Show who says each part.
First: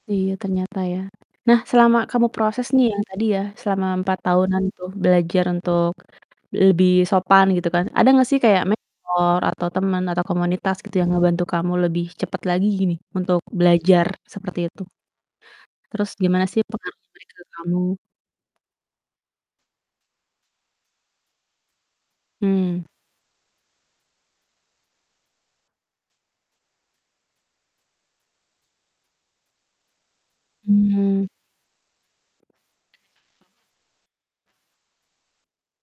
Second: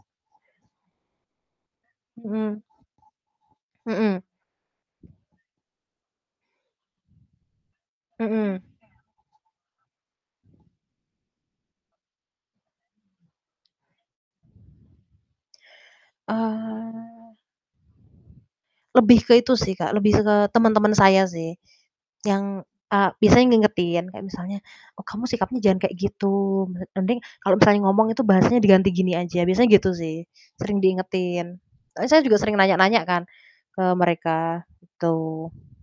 Speaker 1: Iya, ternyata ya. Nah, selama kamu
Speaker 2: Mhm.
Speaker 1: proses nih yang tadi ya, selama 4
Speaker 2: Mhm.
Speaker 1: tahunan itu, belajar untuk lebih sopan gitu kan. Ada nggak sih
Speaker 2: Mhm.
Speaker 1: kayak mentor atau temen atau komunitas gitu, yang ngebantu kamu lebih cepet lagi gini, untuk belajar seperti itu. Terus gimana sih pengaruh
Speaker 2: Ah.
Speaker 1: mereka ke kamu?
Speaker 2: Lebih ke itu sih, Kak, lebih ze ke teman-teman saya sih. Yang,
Speaker 1: Mmm.
Speaker 2: eee, biasanya ngingetin, kayak misalnya, "Oh, kamu sikapnya jangan kayak gitu, mlet mending kalau misalnya ngomong itu bahasanya diganti gini aja." Biasanya gitu sih, sering
Speaker 1: Hmm.
Speaker 2: diingetin. E saya juga sering nanya-nanya kan ke mereka, gitu.